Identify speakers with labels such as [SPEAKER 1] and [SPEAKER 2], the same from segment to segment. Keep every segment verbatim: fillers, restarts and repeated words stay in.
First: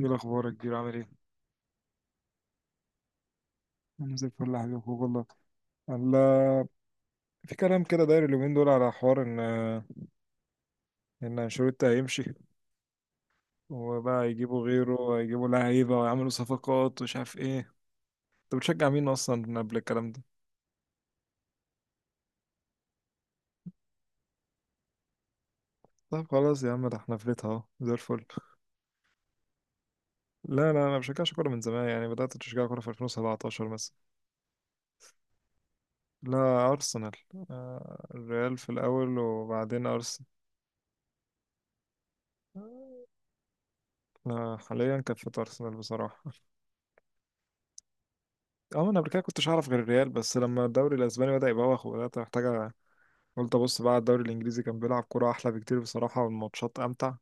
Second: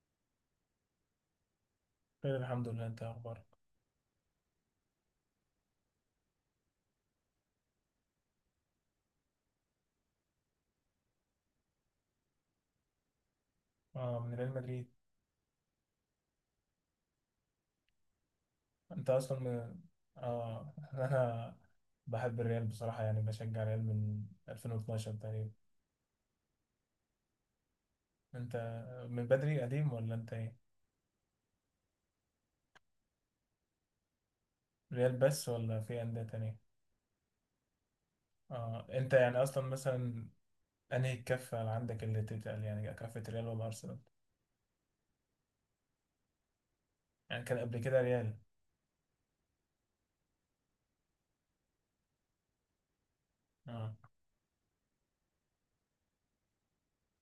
[SPEAKER 1] ايه الاخبار يا كبير، عامل ايه؟
[SPEAKER 2] خير، الحمد لله. انت إيه اخبارك؟
[SPEAKER 1] انا زي الفل يا حبيبي، أخوك والله. الله. في كلام كده داير اليومين دول على حوار ان ان انشيلوتي هيمشي،
[SPEAKER 2] اه،
[SPEAKER 1] وبقى
[SPEAKER 2] من ريال
[SPEAKER 1] يجيبوا
[SPEAKER 2] مدريد.
[SPEAKER 1] غيره، هيجيبوا لعيبه ويعملوا صفقات ومش عارف ايه. انت بتشجع مين
[SPEAKER 2] انت اصلا
[SPEAKER 1] اصلا قبل
[SPEAKER 2] من...
[SPEAKER 1] الكلام ده؟
[SPEAKER 2] اه انا بحب الريال بصراحة، يعني بشجع الريال من ألفين واتناشر تقريبا.
[SPEAKER 1] طب خلاص يا عم، ده احنا فلتها اهو زي الفل.
[SPEAKER 2] انت من بدري قديم ولا انت
[SPEAKER 1] لا،
[SPEAKER 2] ايه؟
[SPEAKER 1] لا، انا ما بشجعش كوره من زمان، يعني بدات اشجع كوره في ألفين وسبعتاشر مثلا.
[SPEAKER 2] ريال بس ولا في أندية تانية؟
[SPEAKER 1] لا، ارسنال. آه، الريال في
[SPEAKER 2] اه، انت
[SPEAKER 1] الاول
[SPEAKER 2] يعني اصلا
[SPEAKER 1] وبعدين ارسنال.
[SPEAKER 2] مثلا انهي الكفة اللي عندك اللي تتقل، يعني كفة ريال ولا ارسنال؟
[SPEAKER 1] آه، حاليا كانت في ارسنال بصراحه.
[SPEAKER 2] يعني كان قبل كده ريال؟
[SPEAKER 1] اه، انا قبل كده كنتش اعرف غير الريال، بس لما الدوري الاسباني بدا يبوخ وبدات محتاجه، قلت ابص
[SPEAKER 2] اه،
[SPEAKER 1] بقى على الدوري الانجليزي، كان بيلعب كوره احلى بكتير بصراحه والماتشات امتع.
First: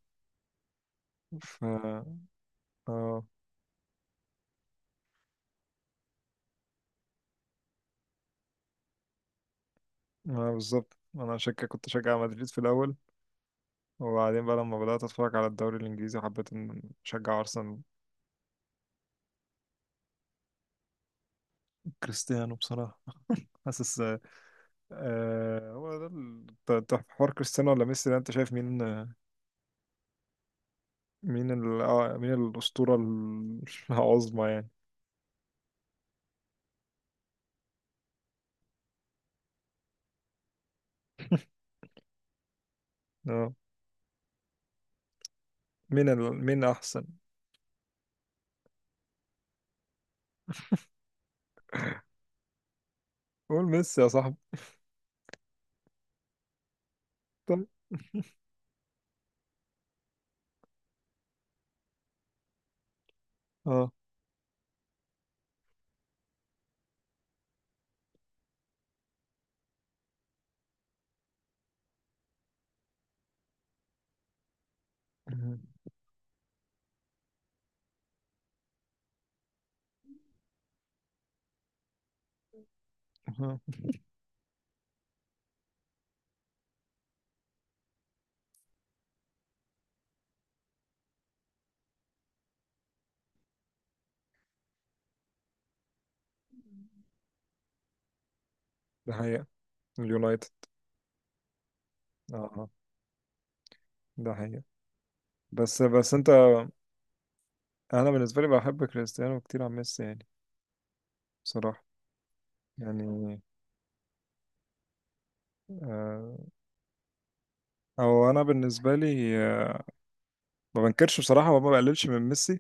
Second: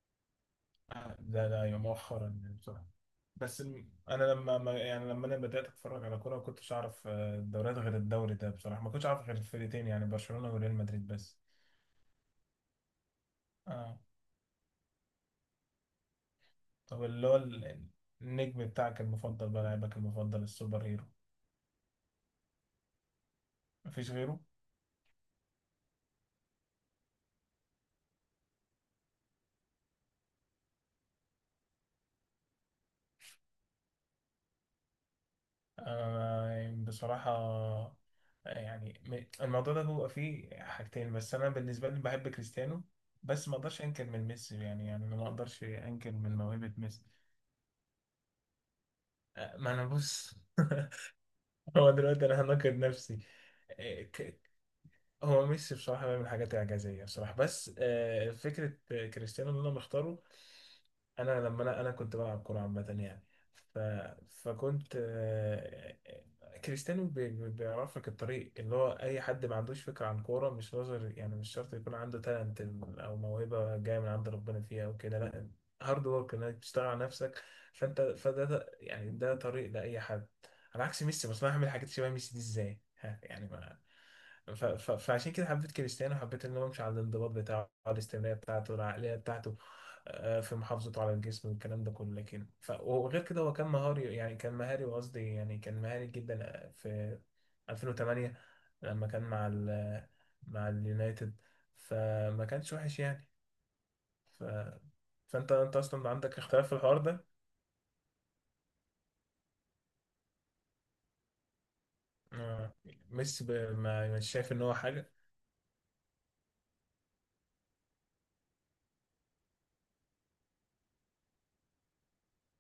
[SPEAKER 2] ده ده
[SPEAKER 1] ف
[SPEAKER 2] ايوه،
[SPEAKER 1] اه
[SPEAKER 2] مؤخرا يعني بصراحة. بس الم- انا لما ما- يعني لما انا بدات اتفرج على كوره ما كنتش اعرف آه، الدوريات غير الدوري ده بصراحه، ما كنتش اعرف غير الفرقتين، يعني
[SPEAKER 1] آه،
[SPEAKER 2] برشلونه وريال
[SPEAKER 1] بالظبط
[SPEAKER 2] مدريد
[SPEAKER 1] انا
[SPEAKER 2] بس.
[SPEAKER 1] شك كنت شجع مدريد في الاول،
[SPEAKER 2] اه،
[SPEAKER 1] وبعدين بقى لما بدات اتفرج على الدوري الانجليزي حبيت ان
[SPEAKER 2] طب اللي هو
[SPEAKER 1] اشجع ارسنال.
[SPEAKER 2] ال- النجم بتاعك المفضل، بقى لاعبك المفضل، السوبر هيرو؟
[SPEAKER 1] كريستيانو بصراحه. حاسس.
[SPEAKER 2] مفيش غيره؟
[SPEAKER 1] آه، هو ده ال- ت- ت- حوار كريستيانو ولا ميسي، ده انت شايف مين؟ مين ال... آه، مين الاسطوره ال- العظمى يعني.
[SPEAKER 2] آه يعني بصراحه. آه، يعني م- الموضوع ده بيبقى فيه حاجتين، بس انا بالنسبه لي بحب كريستيانو. بس
[SPEAKER 1] اه.
[SPEAKER 2] ما اقدرش انكر من ميسي، يعني يعني أنا ما اقدرش
[SPEAKER 1] مين
[SPEAKER 2] انكر من
[SPEAKER 1] ال... مين
[SPEAKER 2] موهبه ميسي.
[SPEAKER 1] احسن؟
[SPEAKER 2] آه، ما انا بص. هو دلوقتي انا همكن نفسي.
[SPEAKER 1] قول ميسي يا
[SPEAKER 2] إيه،
[SPEAKER 1] صاحبي.
[SPEAKER 2] ك- هو ميسي بصراحة بيعمل حاجات إعجازية بصراحة،
[SPEAKER 1] طيب.
[SPEAKER 2] بس آه، فكرة. آه، كريستيانو اللي أنا مختاره. أنا لما أنا أنا كنت بلعب كورة عامة يعني. ف...
[SPEAKER 1] اه.
[SPEAKER 2] فكنت آه، كريستيانو بي- بي- بيعرف لك الطريق، اللي هو أي حد ما عندوش فكرة عن كورة، مش نظر يعني، مش شرط يكون عنده تالنت أو موهبة جاية من عند ربنا فيها أو كده، لأ.
[SPEAKER 1] مم.
[SPEAKER 2] هارد ورك إنك تشتغل على نفسك. فأنت فده ده يعني ده طريق لأي حد، على عكس ميسي. بس أنا هعمل حاجات شبه ميسي دي إزاي؟ ها، يعني
[SPEAKER 1] مم.
[SPEAKER 2] ف... ف... فعشان كده حبيت كريستيانو، حبيت ان هو يمشي على الانضباط بتاعه، على الاستمراريه بتاعته، العقليه بتاعته، آه، في محافظته على الجسم والكلام ده كله. لكن ف... وغير كده هو كان مهاري، يعني كان مهاري قصدي، يعني كان مهاري جدا آه، في ألفين وثمانية لما
[SPEAKER 1] ده
[SPEAKER 2] كان
[SPEAKER 1] حقيقة.
[SPEAKER 2] مع ال...
[SPEAKER 1] اليونايتد.
[SPEAKER 2] مع اليونايتد،
[SPEAKER 1] اه،
[SPEAKER 2] فما
[SPEAKER 1] اه.
[SPEAKER 2] كانش وحش يعني.
[SPEAKER 1] ده
[SPEAKER 2] ف...
[SPEAKER 1] حقيقة.
[SPEAKER 2] فانت انت
[SPEAKER 1] بس
[SPEAKER 2] اصلا
[SPEAKER 1] بس انت.
[SPEAKER 2] عندك اختلاف في الحوار ده.
[SPEAKER 1] انا بالنسبة لي بحب كريستيانو كتير عن ميسي، يعني. بصراحة.
[SPEAKER 2] آه،
[SPEAKER 1] يعني.
[SPEAKER 2] ميسي ب... ما مش شايف ان هو حاجه.
[SPEAKER 1] آه. او انا بالنسبة لي، آه ما بنكرش بصراحة وما بقللش من ميسي.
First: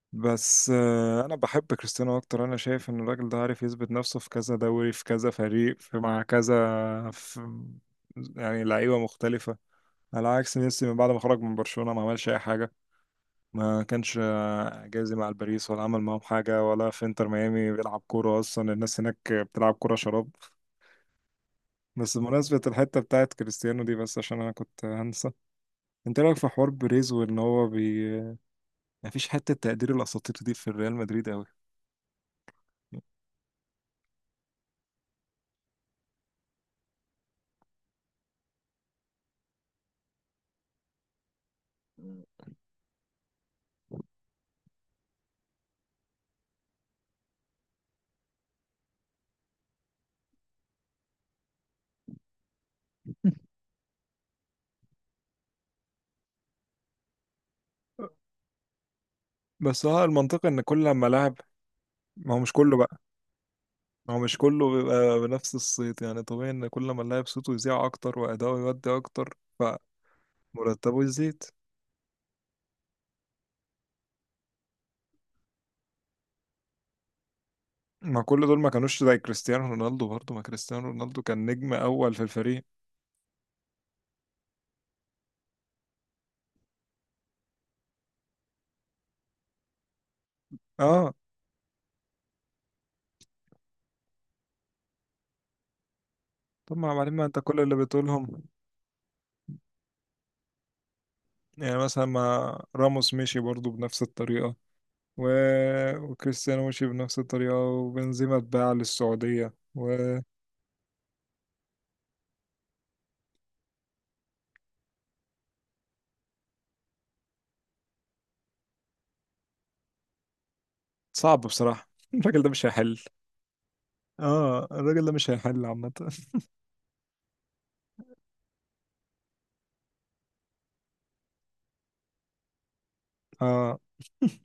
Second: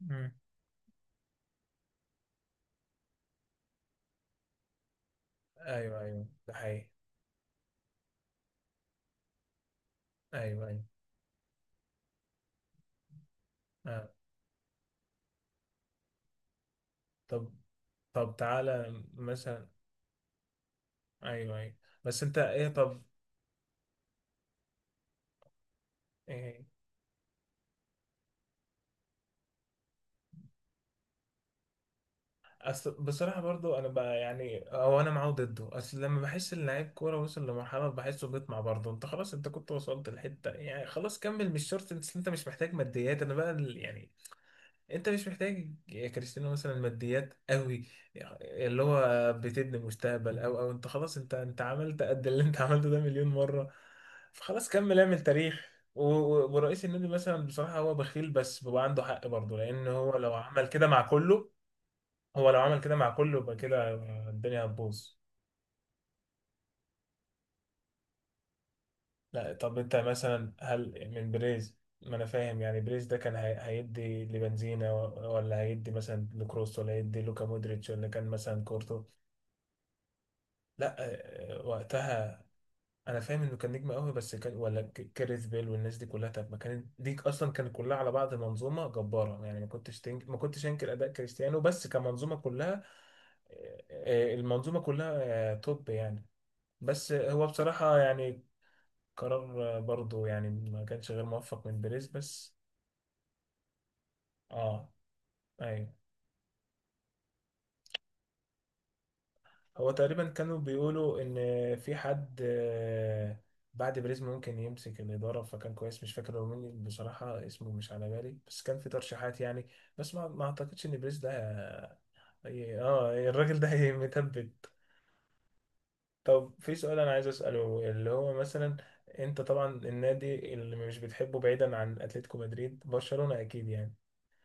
[SPEAKER 2] مم.
[SPEAKER 1] بس آه انا بحب كريستيانو اكتر، انا شايف ان الراجل ده عارف يثبت نفسه في كذا دوري، في كذا فريق، في
[SPEAKER 2] ايوه،
[SPEAKER 1] مع
[SPEAKER 2] ايوه، ده
[SPEAKER 1] كذا،
[SPEAKER 2] حقيقي.
[SPEAKER 1] في، يعني لعيبة مختلفة. على عكس
[SPEAKER 2] ايوه، ايوه.
[SPEAKER 1] ميسي، من بعد ما خرج من برشلونة ما عملش اي حاجة. ما
[SPEAKER 2] آه.
[SPEAKER 1] كانش آه، جايز مع الباريس، ولا عمل معاهم حاجة، ولا في انتر
[SPEAKER 2] طب
[SPEAKER 1] ميامي بيلعب
[SPEAKER 2] طب
[SPEAKER 1] كورة، أصلا الناس
[SPEAKER 2] تعالى
[SPEAKER 1] هناك
[SPEAKER 2] مثلا.
[SPEAKER 1] بتلعب كورة شراب.
[SPEAKER 2] ايوه، ايوه.
[SPEAKER 1] بس
[SPEAKER 2] بس انت
[SPEAKER 1] بمناسبة
[SPEAKER 2] ايه
[SPEAKER 1] الحتة
[SPEAKER 2] طب؟
[SPEAKER 1] بتاعت كريستيانو دي، بس عشان أنا كنت هنسى. انت رأيك في
[SPEAKER 2] إيه؟
[SPEAKER 1] حوار بيريز، وإن هو بي... مفيش حتة تقدير الأساطير دي في الريال مدريد أوي.
[SPEAKER 2] أصل بصراحة برضو أنا بقى، يعني أو أنا معاه ضده. أصل لما بحس إن لعيب كورة وصل لمرحلة بحسه بيطمع برضه. أنت خلاص، أنت كنت وصلت لحتة، يعني خلاص كمل، مش شرط. أنت أنت مش محتاج ماديات. أنا بقى ال- يعني انت مش محتاج يا كريستيانو مثلا ماديات قوي، اللي هو بتبني مستقبل، او او انت خلاص، انت انت عملت قد اللي انت عملته ده مليون مرة. فخلاص كمل، اعمل تاريخ. و- و- ورئيس النادي مثلا بصراحة هو بخيل، بس بيبقى عنده حق برضه،
[SPEAKER 1] بس
[SPEAKER 2] لان
[SPEAKER 1] هو
[SPEAKER 2] هو لو
[SPEAKER 1] المنطقة، إن
[SPEAKER 2] عمل
[SPEAKER 1] كل
[SPEAKER 2] كده مع
[SPEAKER 1] لما لاعب.
[SPEAKER 2] كله،
[SPEAKER 1] ما هو
[SPEAKER 2] هو
[SPEAKER 1] مش
[SPEAKER 2] لو
[SPEAKER 1] كله
[SPEAKER 2] عمل كده
[SPEAKER 1] بقى.
[SPEAKER 2] مع كله، يبقى كده
[SPEAKER 1] ما هو مش
[SPEAKER 2] الدنيا
[SPEAKER 1] كله
[SPEAKER 2] هتبوظ.
[SPEAKER 1] بيبقى بنفس الصيت، يعني طبيعي إن كل لما اللاعب صوته يذيع أكتر وأداؤه يودي أكتر،
[SPEAKER 2] لا، طب انت مثلا
[SPEAKER 1] فمرتبه
[SPEAKER 2] هل من
[SPEAKER 1] يزيد.
[SPEAKER 2] بريز؟ ما انا فاهم، يعني بريز ده كان هي- هيدي لبنزينا، و- ولا هيدي مثلا لكروس، ولا هيدي لوكا مودريتش، ولا
[SPEAKER 1] ما
[SPEAKER 2] كان
[SPEAKER 1] كل دول
[SPEAKER 2] مثلا
[SPEAKER 1] ما
[SPEAKER 2] كورتوا؟
[SPEAKER 1] كانوش زي كريستيانو رونالدو برضه، ما كريستيانو
[SPEAKER 2] لا.
[SPEAKER 1] رونالدو كان
[SPEAKER 2] آه،
[SPEAKER 1] نجم اول في
[SPEAKER 2] وقتها،
[SPEAKER 1] الفريق.
[SPEAKER 2] انا فاهم انه كان نجم قوي، بس كان ولا ك- كاريث بيل والناس دي كلها، طب ما كانت دي اصلا كانت كلها على بعض منظومه جباره، يعني ما كنتش تنك... ما كنتش انكر اداء
[SPEAKER 1] اه،
[SPEAKER 2] كريستيانو، بس كمنظومه كلها. آه، آه، المنظومه كلها آه، توب يعني.
[SPEAKER 1] طب ما
[SPEAKER 2] بس
[SPEAKER 1] بعدين ما
[SPEAKER 2] آه،
[SPEAKER 1] انت
[SPEAKER 2] هو
[SPEAKER 1] كل اللي
[SPEAKER 2] بصراحه
[SPEAKER 1] بتقولهم.
[SPEAKER 2] يعني قرار آه، برضه، يعني ما كانش غير موفق
[SPEAKER 1] يعني
[SPEAKER 2] من
[SPEAKER 1] مثلا
[SPEAKER 2] بيريز بس.
[SPEAKER 1] ما راموس مشي برضه بنفس الطريقة،
[SPEAKER 2] اه،
[SPEAKER 1] و...
[SPEAKER 2] ايوه.
[SPEAKER 1] وكريستيانو مشي بنفس الطريقة، وبنزيما اتباع للسعودية و.
[SPEAKER 2] هو تقريبا كانوا بيقولوا ان في حد آه، بعد بريز ممكن يمسك الاداره، فكان كويس. مش فاكر هو مين بصراحه، اسمه مش على بالي، بس كان في ترشيحات يعني. بس ما ما اعتقدش ان بريز ده
[SPEAKER 1] صعب بصراحة الراجل ده مش
[SPEAKER 2] هي-
[SPEAKER 1] هيحل.
[SPEAKER 2] اه، الراجل ده هي-
[SPEAKER 1] اه،
[SPEAKER 2] متبت.
[SPEAKER 1] الراجل ده مش هيحل عامة
[SPEAKER 2] طب، في سؤال انا عايز اساله اللي هو مثلا انت طبعا النادي اللي مش بتحبه، بعيدا عن اتلتيكو مدريد، برشلونه اكيد
[SPEAKER 1] اه،
[SPEAKER 2] يعني،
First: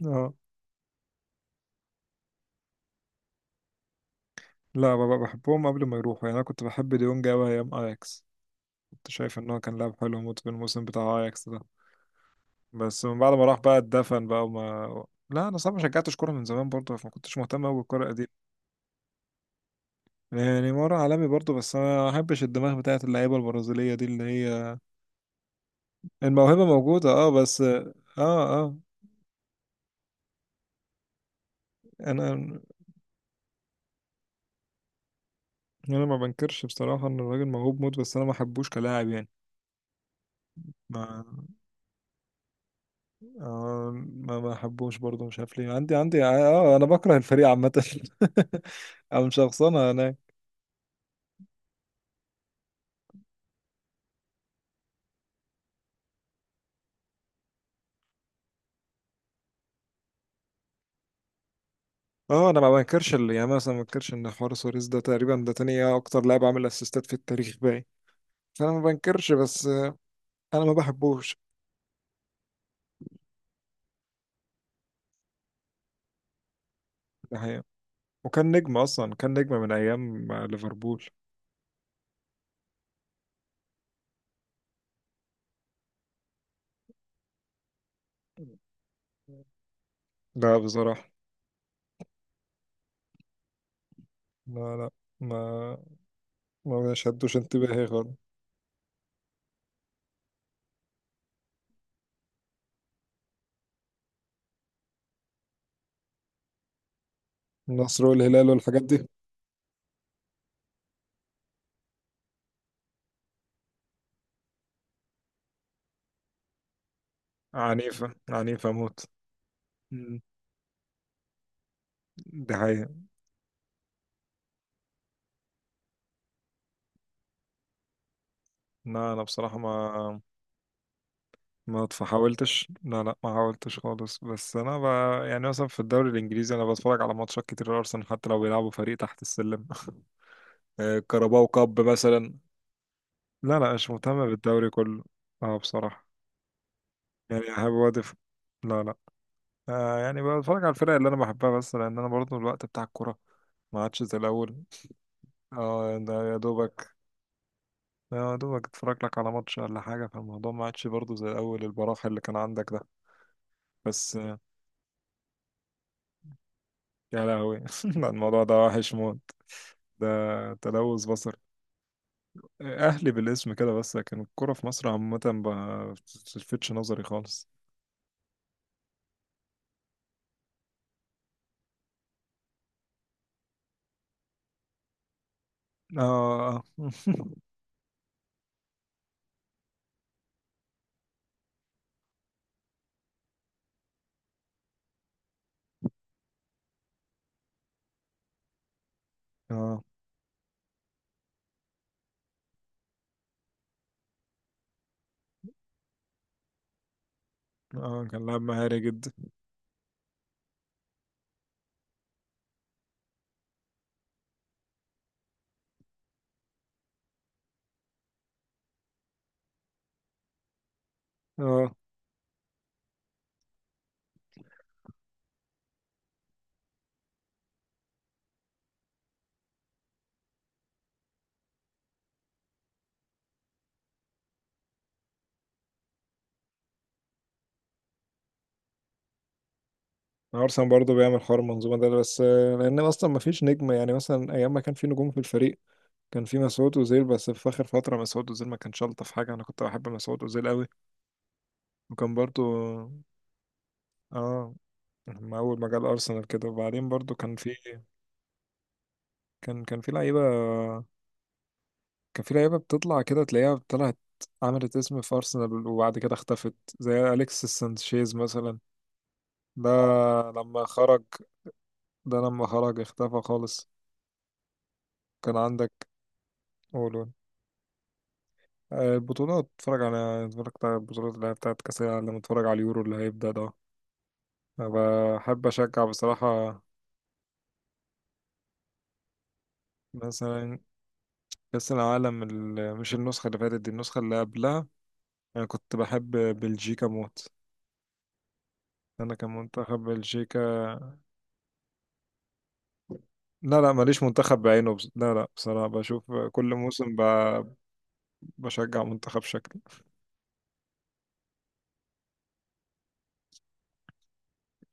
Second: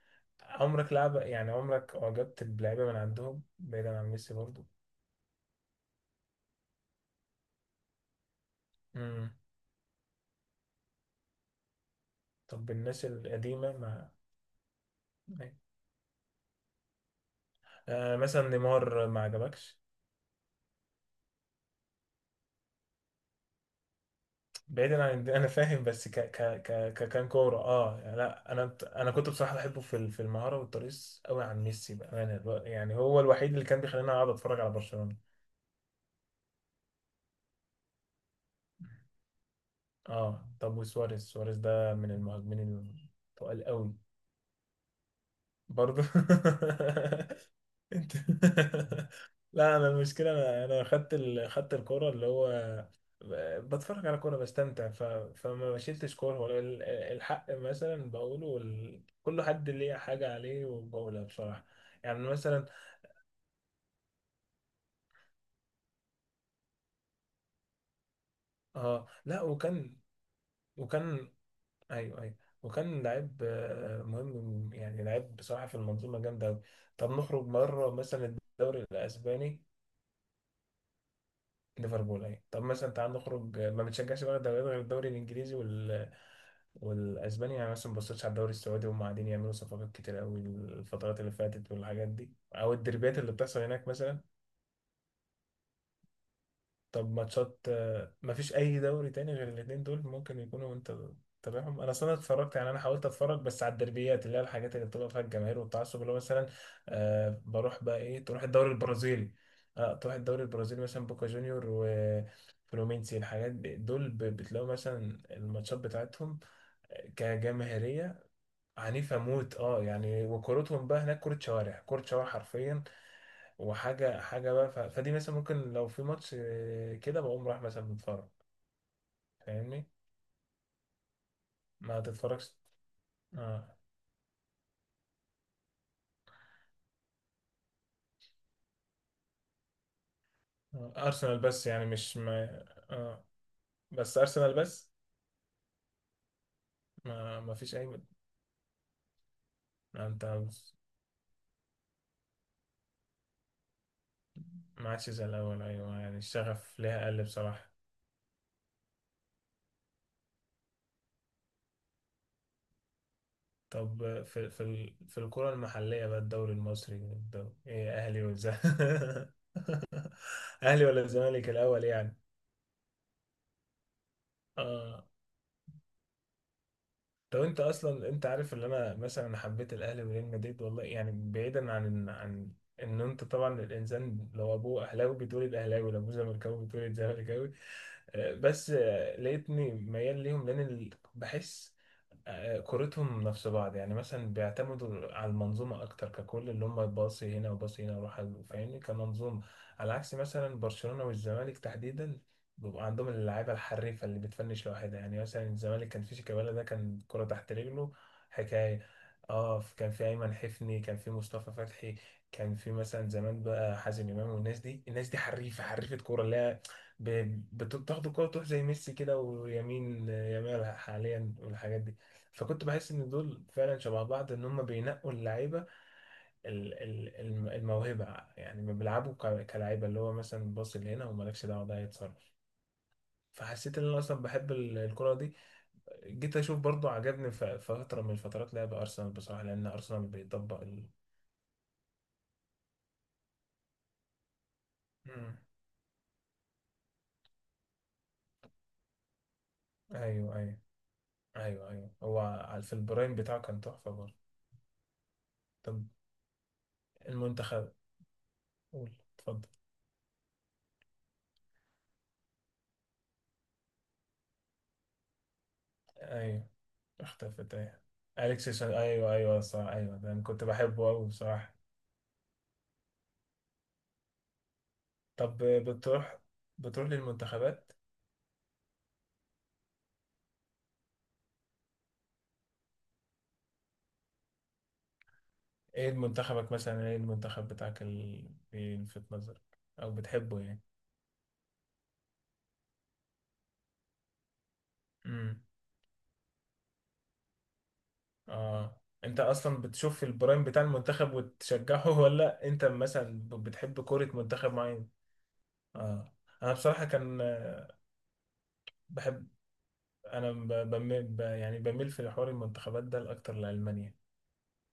[SPEAKER 1] اه.
[SPEAKER 2] عمرك لعب، يعني عمرك اعجبت بلعيبه من عندهم، بعيدا عن ميسي برضو؟
[SPEAKER 1] لا بابا، بحبهم قبل ما يروحوا، يعني انا كنت بحب ديونج قوي ايام اياكس. كنت
[SPEAKER 2] امم.
[SPEAKER 1] شايف ان هو كان لاعب حلو موت في الموسم بتاع اياكس.
[SPEAKER 2] طب
[SPEAKER 1] بس
[SPEAKER 2] الناس
[SPEAKER 1] من بعد ما راح
[SPEAKER 2] القديمه؟
[SPEAKER 1] بقى اتدفن بقى وما.
[SPEAKER 2] ما
[SPEAKER 1] لا، انا صعب، ما شجعتش كوره من زمان برضه، فما كنتش مهتم قوي بالكوره
[SPEAKER 2] آه
[SPEAKER 1] القديمه.
[SPEAKER 2] مثلا، نيمار ما عجبكش؟
[SPEAKER 1] يعني مره عالمي برضه، بس انا ما احبش الدماغ بتاعت اللعيبه البرازيليه دي اللي هي.
[SPEAKER 2] بعيدا عن الد- انا فاهم، بس ك ك
[SPEAKER 1] الموهبه
[SPEAKER 2] ك ك-
[SPEAKER 1] موجوده،
[SPEAKER 2] كان
[SPEAKER 1] اه،
[SPEAKER 2] كوره،
[SPEAKER 1] بس، اه.
[SPEAKER 2] اه يعني. لا،
[SPEAKER 1] اه.
[SPEAKER 2] انا انا كنت بصراحه بحبه في ال- في المهاره والترقيص قوي عن ميسي بامانه. الو-
[SPEAKER 1] انا
[SPEAKER 2] يعني هو الوحيد اللي كان بيخليني اقعد اتفرج على برشلونه.
[SPEAKER 1] انا ما بنكرش بصراحه ان الراجل موهوب موت، بس انا ما احبوش كلاعب يعني.
[SPEAKER 2] اه، طب وسواريز،
[SPEAKER 1] ما،
[SPEAKER 2] سواريز ده من المهاجمين التقال
[SPEAKER 1] آه،
[SPEAKER 2] قوي.
[SPEAKER 1] ما ما احبوش برضه، مش عارف ليه، عندي
[SPEAKER 2] برضه.
[SPEAKER 1] عندي اه انا بكره الفريق عامه.
[SPEAKER 2] انت.
[SPEAKER 1] او مش
[SPEAKER 2] لا، انا
[SPEAKER 1] شخصنها انا.
[SPEAKER 2] المشكله، انا انا خدت ال... خدت الكوره، اللي هو بتفرج على كورة بستمتع. ف... فما بشيلتش كورة، ولا ال- الحق مثلا بقوله، وال... كل حد ليه حاجة عليه وبقولها بصراحة، يعني
[SPEAKER 1] اه، انا
[SPEAKER 2] مثلا.
[SPEAKER 1] ما بنكرش اللي يعني، مثلا ما بنكرش ان حوار سواريز ده تقريبا ده تاني اكتر لاعب عامل اسيستات في التاريخ، باين. فانا ما
[SPEAKER 2] اه،
[SPEAKER 1] بنكرش،
[SPEAKER 2] لا،
[SPEAKER 1] بس.
[SPEAKER 2] وكان،
[SPEAKER 1] انا ما
[SPEAKER 2] وكان،
[SPEAKER 1] بحبوش.
[SPEAKER 2] ايوه ايوه، وكان لعيب آه، مهم يعني، لعيب بصراحة في المنظومة، جامدة أوي. طب
[SPEAKER 1] ده
[SPEAKER 2] نخرج
[SPEAKER 1] حقيقة.
[SPEAKER 2] مرة مثلا
[SPEAKER 1] وكان نجم
[SPEAKER 2] الدوري
[SPEAKER 1] اصلا، كان نجم
[SPEAKER 2] الأسباني.
[SPEAKER 1] من ايام ليفربول.
[SPEAKER 2] ليفربول اهي. طب مثلا، تعال نخرج، ما بتشجعش بقى دوريات غير الدوري الإنجليزي والاسباني؟ يعني مثلا ما بصيتش على الدوري السعودي؟ هم قاعدين يعملوا صفقات كتير قوي
[SPEAKER 1] لا بصراحة.
[SPEAKER 2] الفترات اللي فاتت والحاجات دي، او الدربيات اللي بتحصل هناك مثلا.
[SPEAKER 1] لا، لا. ما. ما
[SPEAKER 2] طب
[SPEAKER 1] شدوش
[SPEAKER 2] ماتشات،
[SPEAKER 1] انتباهي
[SPEAKER 2] آه،
[SPEAKER 1] خالص.
[SPEAKER 2] ما فيش اي دوري تاني غير الاتنين دول ممكن يكونوا انت تابعهم؟ انا اصلا اتفرجت، يعني انا حاولت اتفرج بس على الدربيات، اللي هي الحاجات اللي بتبقى فيها الجماهير والتعصب اللي هو مثلا، آه بروح بقى
[SPEAKER 1] النصر
[SPEAKER 2] ايه، تروح
[SPEAKER 1] والهلال
[SPEAKER 2] الدوري
[SPEAKER 1] والحاجات دي.
[SPEAKER 2] البرازيلي؟ اه، تروح الدوري البرازيلي مثلا، بوكا جونيور وفلومينسي، الحاجات دي دول ب- بتلاقوا مثلا الماتشات بتاعتهم
[SPEAKER 1] عنيفة،
[SPEAKER 2] كجماهيرية
[SPEAKER 1] عنيفة موت.
[SPEAKER 2] عنيفة موت، اه
[SPEAKER 1] مم.
[SPEAKER 2] يعني. وكورتهم بقى هناك كورة شوارع، كورة شوارع
[SPEAKER 1] دي
[SPEAKER 2] حرفيا،
[SPEAKER 1] حقيقة.
[SPEAKER 2] وحاجة حاجة بقى. ف... فدي مثلا ممكن لو في ماتش آه، كده بقوم رايح مثلا متفرج.
[SPEAKER 1] لا، أنا بصراحة
[SPEAKER 2] فاهمني؟
[SPEAKER 1] ما. ما
[SPEAKER 2] ما تتفرجش؟
[SPEAKER 1] فحاولتش، لا، لا، ما
[SPEAKER 2] اه.
[SPEAKER 1] حاولتش خالص، بس انا ب... يعني مثلا في الدوري الانجليزي انا بتفرج على ماتشات كتير لارسنال حتى لو بيلعبوا فريق تحت السلم
[SPEAKER 2] آه.
[SPEAKER 1] آه،
[SPEAKER 2] أرسنال
[SPEAKER 1] كاراباو
[SPEAKER 2] بس؟
[SPEAKER 1] كاب
[SPEAKER 2] يعني مش
[SPEAKER 1] مثلا.
[SPEAKER 2] ما... اه،
[SPEAKER 1] لا، لا، مش
[SPEAKER 2] بس
[SPEAKER 1] مهتم
[SPEAKER 2] أرسنال
[SPEAKER 1] بالدوري
[SPEAKER 2] بس؟
[SPEAKER 1] كله. اه بصراحة.
[SPEAKER 2] ما,
[SPEAKER 1] يعني
[SPEAKER 2] ما
[SPEAKER 1] احب
[SPEAKER 2] فيش أي ما.
[SPEAKER 1] وادف. لا، لا. آه
[SPEAKER 2] أنت
[SPEAKER 1] يعني، بتفرج على
[SPEAKER 2] بص-
[SPEAKER 1] الفرق اللي انا بحبها، بس لان انا برضه الوقت بتاع الكورة ما عادش زي الاول.
[SPEAKER 2] ما عادش زي الأول،
[SPEAKER 1] اه،
[SPEAKER 2] أيوه يعني،
[SPEAKER 1] ده يا
[SPEAKER 2] الشغف
[SPEAKER 1] دوبك.
[SPEAKER 2] ليها قل بصراحة.
[SPEAKER 1] آه، يا دوبك اتفرج لك على ماتش ولا حاجة، فالموضوع ما عادش برضه زي الاول، البراح اللي كان عندك ده.
[SPEAKER 2] طب
[SPEAKER 1] بس.
[SPEAKER 2] آه، في في ال... في الكرة المحلية بقى، الدوري المصري،
[SPEAKER 1] يا
[SPEAKER 2] الدوري،
[SPEAKER 1] لهوي
[SPEAKER 2] إيه،
[SPEAKER 1] لا،
[SPEAKER 2] أهلي
[SPEAKER 1] الموضوع ده وحش موت.
[SPEAKER 2] والزمالك.
[SPEAKER 1] ده.
[SPEAKER 2] أهلي ولا
[SPEAKER 1] تلوث بصر.
[SPEAKER 2] الزمالك الأول، يعني؟
[SPEAKER 1] اهلي بالاسم كده بس، لكن الكرة في مصر
[SPEAKER 2] اه،
[SPEAKER 1] عامة ما بتلفتش نظري
[SPEAKER 2] طب
[SPEAKER 1] خالص.
[SPEAKER 2] انت اصلا، انت عارف ان انا مثلا حبيت الاهلي وريال مدريد والله، يعني بعيدا عن عن ان انت طبعا الانسان لو ابوه اهلاوي بيتولد اهلاوي، لو ابوه
[SPEAKER 1] اه.
[SPEAKER 2] زملكاوي بيتولد زملكاوي. آه، بس آه، لقيتني ميال ليهم، لان ال- بحس آه، كورتهم نفس بعض، يعني مثلا بيعتمدوا على المنظومة أكتر ككل، اللي هم باصي هنا وباصي هنا وراح ال- فاهمني، كمنظومة.
[SPEAKER 1] اه.
[SPEAKER 2] على عكس مثلا برشلونة والزمالك تحديدا، بيبقى عندهم اللعيبة الحريفة اللي بتفنش لوحدها. يعني مثلا الزمالك كان في شيكابالا، ده كان كرة تحت رجله،
[SPEAKER 1] اه، كان لاعب مهاري
[SPEAKER 2] حكاية.
[SPEAKER 1] جدا.
[SPEAKER 2] اه، كان في أيمن حفني، كان في مصطفى فتحي، كان في مثلا زمان بقى حازم إمام والناس دي، الناس دي حريفة، حريفة كورة، اللي هي ب- بتاخد الكورة تروح زي ميسي كده، ويمين يامال حاليا،
[SPEAKER 1] اه،
[SPEAKER 2] والحاجات دي. فكنت بحس ان دول فعلا شبه بعض، ان هم بينقوا اللعيبه، ال- ال- الم- الموهبه، يعني ما بيلعبوا ك- كلاعيبه، اللي هو مثلا باص لهنا ومالكش دعوه، ده هيتصرف. فحسيت ان انا اصلا بحب ال- الكره دي، جيت اشوف برضو. عجبني ف- فتره من فترات لعب ارسنال بصراحه، لان ارسنال بيطبق
[SPEAKER 1] ارسنال
[SPEAKER 2] ال...
[SPEAKER 1] برضه بيعمل حوار المنظومه ده، بس آه، لان اصلا ما فيش نجم، يعني مثلا ايام ما كان في نجوم في
[SPEAKER 2] مم.
[SPEAKER 1] الفريق، كان في مسعود اوزيل، بس في اخر فتره مسعود اوزيل ما كانش شلطه في حاجه، انا كنت بحب مسعود
[SPEAKER 2] ايوه،
[SPEAKER 1] اوزيل
[SPEAKER 2] ايوه،
[SPEAKER 1] قوي.
[SPEAKER 2] ايوه، ايوه.
[SPEAKER 1] وكان برضه.
[SPEAKER 2] هو على- في البرايم بتاعه كان تحفه برضه.
[SPEAKER 1] اه. لما اول ما
[SPEAKER 2] طب
[SPEAKER 1] جه الارسنال كده، وبعدين برضه كان في.
[SPEAKER 2] المنتخب، قول، اتفضل.
[SPEAKER 1] كان كان في لعيبة. كان في لعيبة بتطلع كده تلاقيها طلعت، عملت اسم في أرسنال وبعد كده
[SPEAKER 2] ايوه،
[SPEAKER 1] اختفت، زي أليكس
[SPEAKER 2] اختفت ايوه.
[SPEAKER 1] سانشيز
[SPEAKER 2] اليكس
[SPEAKER 1] مثلا.
[SPEAKER 2] سان- ايوه، ايوه، صح،
[SPEAKER 1] ده
[SPEAKER 2] ايوه، ده انا كنت
[SPEAKER 1] لما
[SPEAKER 2] بحبه
[SPEAKER 1] خرج.
[SPEAKER 2] قوي بصراحه.
[SPEAKER 1] ده لما خرج اختفى خالص. كان
[SPEAKER 2] طب
[SPEAKER 1] عندك.
[SPEAKER 2] بتروح بتروح
[SPEAKER 1] قولوا.
[SPEAKER 2] للمنتخبات؟
[SPEAKER 1] آه، البطولات، اتفرج على اتفرجت على البطولات اللي هي بتاعت كأس العالم، لما اتفرج على اليورو اللي هيبدأ ده. أنا بحب أشجع
[SPEAKER 2] ايه منتخبك
[SPEAKER 1] بصراحة.
[SPEAKER 2] مثلا، ايه المنتخب بتاعك اللي في نظرك او بتحبه
[SPEAKER 1] مثلا
[SPEAKER 2] يعني؟
[SPEAKER 1] كأس العالم ال- مش النسخة اللي فاتت دي، النسخة اللي قبلها.
[SPEAKER 2] امم.
[SPEAKER 1] أنا كنت بحب بلجيكا موت.
[SPEAKER 2] اه،
[SPEAKER 1] أنا
[SPEAKER 2] انت
[SPEAKER 1] كان
[SPEAKER 2] اصلا
[SPEAKER 1] منتخب
[SPEAKER 2] بتشوف البرايم
[SPEAKER 1] بلجيكا.
[SPEAKER 2] بتاع المنتخب وتشجعه؟ ولا انت مثلا ب-
[SPEAKER 1] لا، لا،
[SPEAKER 2] بتحب
[SPEAKER 1] ماليش
[SPEAKER 2] كرة
[SPEAKER 1] منتخب
[SPEAKER 2] منتخب
[SPEAKER 1] بعينه، بس.
[SPEAKER 2] معين؟
[SPEAKER 1] لا، لا، بصراحة بشوف
[SPEAKER 2] اه،
[SPEAKER 1] كل
[SPEAKER 2] انا بصراحة
[SPEAKER 1] موسم ب...
[SPEAKER 2] كان آه،
[SPEAKER 1] بشجع منتخب
[SPEAKER 2] بحب.
[SPEAKER 1] شكل.
[SPEAKER 2] انا ب- بميل، ب- يعني بميل في حوار المنتخبات ده لاكتر لألمانيا.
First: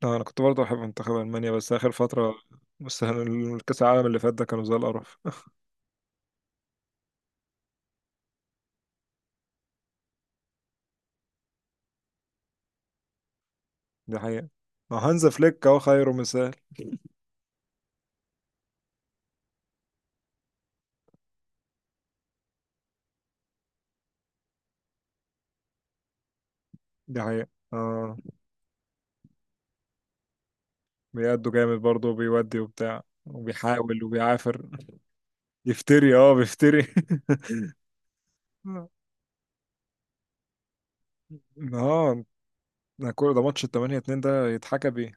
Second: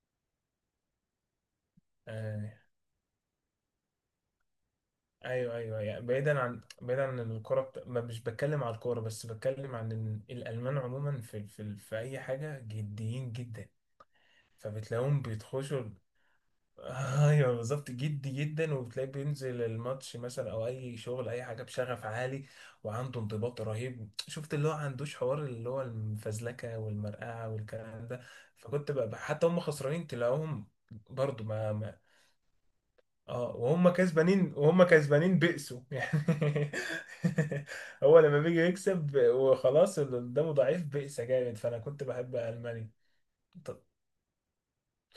[SPEAKER 1] لا، أنا كنت برضه بحب منتخب ألمانيا، بس آخر فترة.
[SPEAKER 2] آه.
[SPEAKER 1] بس الكأس العالم اللي فات ده كانوا زي القرف.
[SPEAKER 2] ايوه، ايوه، يعني بعيدا عن بعيدا عن الكوره بت... ما مش بتكلم على الكوره، بس بتكلم عن إن الالمان عموما في في ال- في اي حاجه جديين جدا.
[SPEAKER 1] دي حقيقة. ما
[SPEAKER 2] فبتلاقيهم
[SPEAKER 1] هانز فليك أهو
[SPEAKER 2] بيتخشوا ال-
[SPEAKER 1] خيره مثال.
[SPEAKER 2] ايوه بالظبط، جدي جدا، وبتلاقيه بينزل الماتش مثلا او اي شغل، اي حاجه بشغف عالي وعنده انضباط رهيب. شفت اللي هو عندوش حوار اللي هو المفزلكه
[SPEAKER 1] دي حقيقة،
[SPEAKER 2] والمرقعه والكلام
[SPEAKER 1] آه.
[SPEAKER 2] ده. فكنت بقى حتى هم خسرانين تلاقوهم برضو،
[SPEAKER 1] بيأدوا جامد
[SPEAKER 2] ما
[SPEAKER 1] برضه، وبيودي وبتاع
[SPEAKER 2] اه، وهم
[SPEAKER 1] وبيحاول
[SPEAKER 2] كسبانين،
[SPEAKER 1] وبيعافر.
[SPEAKER 2] وهم كسبانين بئسوا
[SPEAKER 1] يفتري، اه،
[SPEAKER 2] يعني.
[SPEAKER 1] بيفتري.
[SPEAKER 2] هو لما بيجي يكسب وخلاص اللي قدامه ضعيف، بئس جامد، فانا كنت
[SPEAKER 1] اه.
[SPEAKER 2] بحب المانيا.
[SPEAKER 1] ده كل ده ماتش
[SPEAKER 2] طب
[SPEAKER 1] التمانية اتنين ده يتحكى بيه.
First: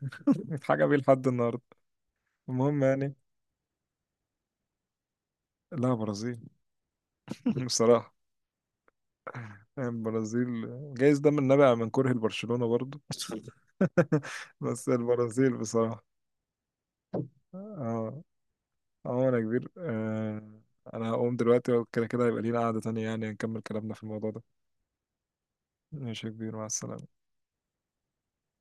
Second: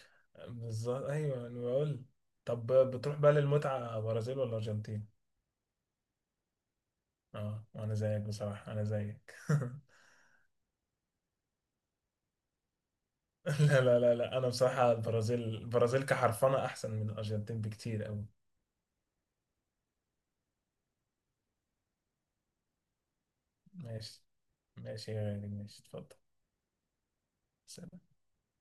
[SPEAKER 1] يتحكى بيه
[SPEAKER 2] بالظبط،
[SPEAKER 1] لحد
[SPEAKER 2] ايوه انا
[SPEAKER 1] النهاردة.
[SPEAKER 2] بقول، طب
[SPEAKER 1] المهم يعني.
[SPEAKER 2] بتروح بقى للمتعه، برازيل ولا ارجنتين؟
[SPEAKER 1] لا، برازيل.
[SPEAKER 2] اه، انا
[SPEAKER 1] بصراحة.
[SPEAKER 2] زيك بصراحه، انا زيك.
[SPEAKER 1] البرازيل. جايز ده من نابع من كره لبرشلونة برضو.
[SPEAKER 2] لا، لا، لا، لا، انا
[SPEAKER 1] بس
[SPEAKER 2] بصراحه البرازيل،
[SPEAKER 1] البرازيل
[SPEAKER 2] البرازيل
[SPEAKER 1] بصراحة.
[SPEAKER 2] كحرفنه احسن من الارجنتين بكتير
[SPEAKER 1] اه.
[SPEAKER 2] قوي.
[SPEAKER 1] اه، انا كبير، آه. انا هقوم دلوقتي، وكده كده هيبقى لينا قعدة تانية، يعني نكمل كلامنا في
[SPEAKER 2] ماشي،
[SPEAKER 1] الموضوع ده.
[SPEAKER 2] ماشي يا غالي، ماشي، اتفضل.
[SPEAKER 1] ماشي يا كبير، مع السلامة.